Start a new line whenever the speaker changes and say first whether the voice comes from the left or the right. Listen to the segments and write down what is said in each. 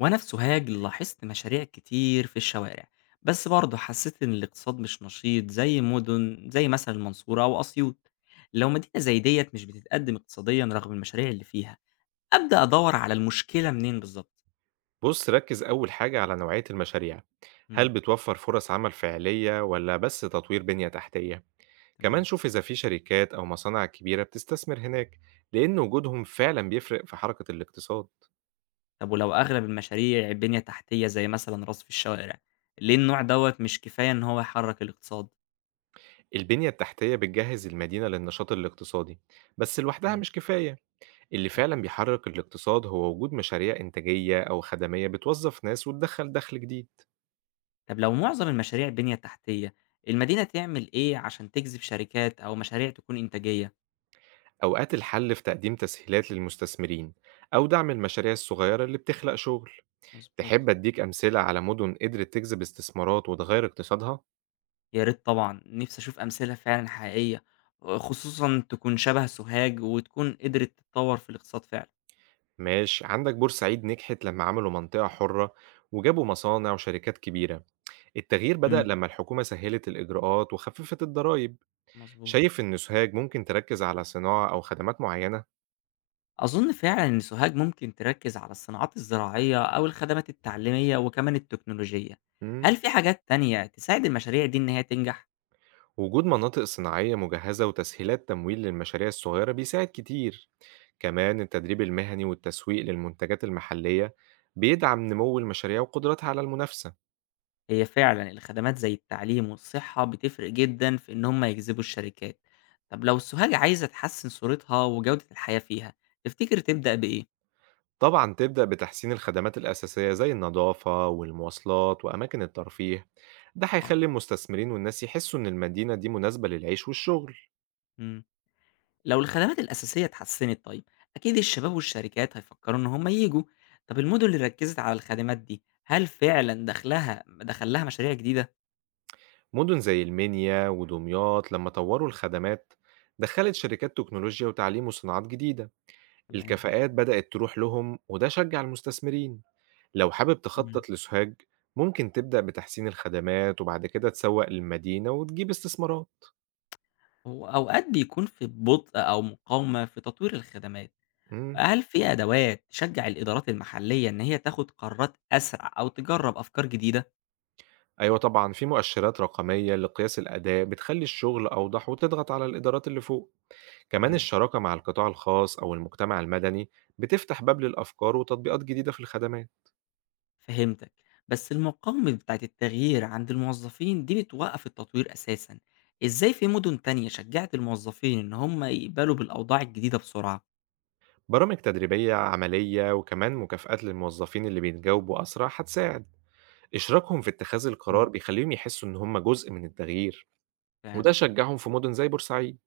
left: وأنا في سوهاج لاحظت مشاريع كتير في الشوارع، بس برضه حسيت إن الاقتصاد مش نشيط زي مدن زي مثلا المنصورة أو أسيوط. لو مدينة زي ديت مش بتتقدم اقتصاديا رغم المشاريع اللي فيها، أبدأ أدور على المشكلة منين بالظبط؟
right: بُص، ركّز أول حاجة على نوعية المشاريع،
left: مم.
right: هل بتوفّر فرص عمل فعلية والّا بس تطوير بنية تحتية؟ كمان
left: تمام.
right: شوف إذا في شركات أو مصانع كبيرة بتستثمر هناك، لإن وجودهم فعلًا بيفرق في حركة الاقتصاد.
left: طب ولو أغلب المشاريع بنية تحتية زي مثلا رصف الشوارع، ليه النوع دوت مش كفاية إن هو يحرك الاقتصاد؟
right: البنية التحتية بتجهّز المدينة للنشاط الاقتصادي، بس لوحدها
left: مم.
right: مش كفاية، اللي
left: صح.
right: فعلًا بيحرك الاقتصاد هو وجود مشاريع إنتاجية أو خدمية بتوظّف ناس وتدخّل دخل جديد.
left: طب لو معظم المشاريع بنية تحتية، المدينة تعمل إيه عشان تجذب شركات أو مشاريع تكون إنتاجية؟
right: أوقات الحل في تقديم تسهيلات للمستثمرين أو دعم المشاريع الصغيرة اللي بتخلق شغل.
left: مظبوط.
right: تحب أديك أمثلة على مدن قدرت تجذب استثمارات وتغير اقتصادها؟
left: يا ريت طبعًا، نِفْسي أشوف أمثلة فعلًا حقيقية، خصوصًا تكون شبه سوهاج وتكون قدرت تتطوّر في الاقتصاد فعلًا.
right: ماشي، عندك بورسعيد نجحت لما عملوا منطقة حرة وجابوا مصانع وشركات كبيرة. التغيير بدأ
left: إمم،
right: لما الحكومة سهلت الإجراءات وخففت الضرائب.
left: مضبوط.
right: شايف إن سوهاج ممكن تركز على صناعة أو خدمات معينة؟
left: أظن فعلًا إن سوهاج ممكن تركّز على الصناعات الزراعية أو الخدمات التعليمية وكمان التكنولوجية.
right: مم.
left: هل في حاجات تانية تساعد المشاريع دي إن هي تنجح؟
right: وجود مناطق صناعية مجهزة وتسهيلات تمويل للمشاريع الصغيرة بيساعد كتير، كمان التدريب المهني والتسويق للمنتجات المحلية بيدعم نمو المشاريع وقدرتها على المنافسة.
left: هي فعلًا الخدمات زي التعليم والصحة بتفرق جدًا في إن هم يجذبوا الشركات. طب لو سوهاج عايزة تحسّن صورتها وجودة الحياة فيها، تفتكر تبدأ بإيه؟
right: طبعًا تبدأ بتحسين الخدمات الأساسية زي النضافة والمواصلات وأماكن الترفيه، ده
left: آه،
right: هيخلي المستثمرين والناس يحسوا إن المدينة دي مناسبة للعيش والشغل.
left: إمم. لو الخدمات الأساسية اتحسنت طيب، أكيد الشباب والشركات هيفكروا إن هم ييجوا. طب المدن اللي ركزت على الخدمات دي هل فعلا دخلها دخل لها مشاريع جديدة؟
right: مدن زي المنيا ودمياط لما طوروا الخدمات دخلت شركات تكنولوجيا وتعليم وصناعات جديدة،
left: تمام.
right: الكفاءات بدأت تروح لهم وده شجع المستثمرين. لو حابب
left: مم.
right: تخطط لسوهاج ممكن تبدأ بتحسين الخدمات وبعد كده تسوق للمدينة وتجيب استثمارات.
left: هو أوقات بيكون في بطء أو مقاومة في تطوير الخدمات،
right: إمم.
left: هل في أدوات تشجع الإدارات المحلية إن هي تاخد قرارات أسرع أو تجرب أفكار جديدة؟
right: أيوه طبعًا، في مؤشرات رقمية لقياس الأداء بتخلّي الشغل أوضح وتضغط على الإدارات اللي فوق، كمان
left: تمام.
right: الشراكة مع القطاع الخاص أو المجتمع المدني بتفتح باب للأفكار وتطبيقات جديدة في الخدمات.
left: فهمتك. بس المقاومة بتاعة التغيير عند الموظفين دي بتوقف التطوير أساسا، إزاي في مدن تانية شجعت الموظفين إن هم يقبلوا بالأوضاع الجديدة بسرعة؟
right: برامج تدريبية عملية وكمان مكافآت للموظفين اللي بيتجاوبوا أسرع هتساعد، إشراكهم في اتخاذ
left: مم.
right: القرار بيخلّيهم يحسّوا إن هم جزء من التغيير، وده
left: فعلا.
right: شجّعهم في مدن زي بورسعيد.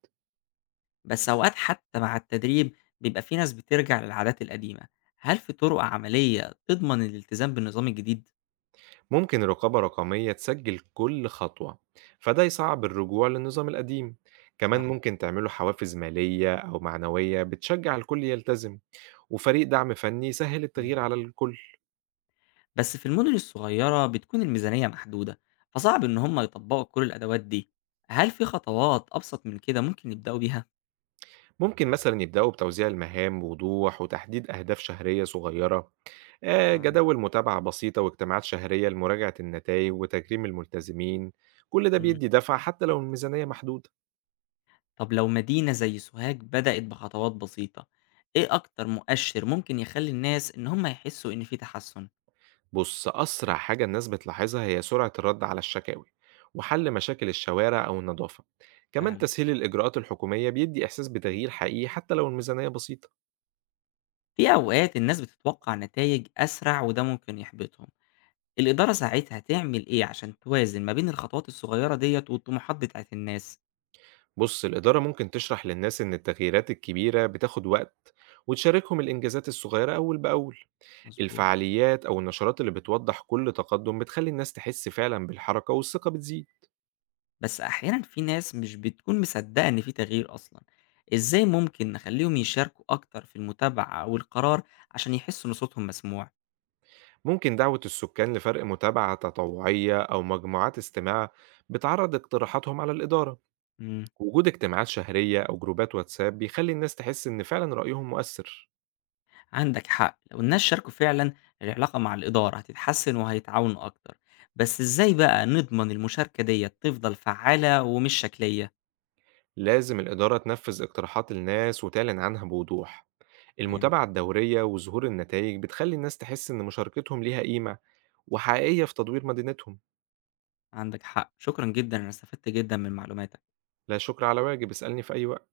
left: بس أوقات حتى مع التدريب بيبقى في ناس بترجع للعادات القديمة، هل في طرق عملية تضمن الالتزام بالنظام الجديد؟
right: ممكن رقابة رقمية تسجل كل خطوة فده يصعب الرجوع للنظام القديم، كمان
left: صح.
right: ممكن تعملوا حوافز مالية أو معنوية بتشجع الكل يلتزم وفريق دعم فني يسهل
left: مم.
right: التغيير على الكل.
left: بس في المدن الصغيرة بتكون الميزانية محدودة، فصعب إن هم يطبقوا كل الأدوات دي، هل في خطوات أبسط من كده ممكن يبدأوا بيها؟
right: ممكن مثلا يبدأوا بتوزيع المهام بوضوح وتحديد أهداف شهرية صغيرة،
left: معاك.
right: جداول متابعة بسيطة واجتماعات شهرية لمراجعة النتائج وتكريم الملتزمين. كل ده
left: مم.
right: بيدي دفع حتى لو الميزانية محدودة.
left: طب لو مدينة زي سوهاج بدأت بخطوات بسيطة، إيه أكتر مؤشر ممكن يخلي الناس إن هم يحسوا إن في تحسن؟
right: بص، أسرع حاجة الناس بتلاحظها هي سرعة الرد على الشكاوي وحل مشاكل الشوارع أو النظافة، كمان
left: فعلًا؟
right: تسهيل الإجراءات الحكومية بيدي إحساس بتغيير حقيقي حتى لو الميزانية بسيطة.
left: في أوقات الناس بتتوقع نتائج أسرع وده ممكن يحبطهم، الإدارة ساعتها تعمل إيه عشان توازن ما بين الخطوات الصغيرة ديّة والطموحات بتاعة الناس؟
right: بص، الإدارة ممكن تشرح للناس إن التغييرات الكبيرة بتاخد وقت وتشاركهم الإنجازات الصغيرة أول بأول.
left: مضبوط.
right: الفعاليات أو النشرات اللي بتوضح كل تقدم بتخلي الناس تحس فعلا بالحركة والثقة بتزيد.
left: بس أحيانًا في ناس مش بتكون مصدقة إن في تغيير أصلًا، إزاي ممكن نخليهم يشاركوا أكتر في المتابعة أو القرار عشان يحسوا إن صوتهم مسموع؟
right: ممكن دعوة السكان لفرق متابعة تطوعية أو مجموعات استماع بتعرض اقتراحاتهم على الإدارة.
left: إمم.
right: وجود اجتماعات شهرية أو جروبات واتساب بيخلي الناس تحس إن فعلا رأيهم مؤثر.
left: عندك حق، لو الناس شاركوا فعلا العلاقة مع الإدارة هتتحسن وهيتعاونوا أكتر، بس إزاي بقى نضمن المشاركة دي تفضل فعالة ومش شكلية؟
right: لازم الإدارة تنفذ اقتراحات الناس وتعلن عنها بوضوح،
left: تمام.
right: المتابعة الدورية وظهور النتائج بتخلي الناس تحس إن مشاركتهم ليها قيمة وحقيقية في تدوير مدينتهم.
left: عندك حق، شكرا جدا أنا استفدت جدا من معلوماتك.
right: لا شكر على واجب، اسألني في أي وقت.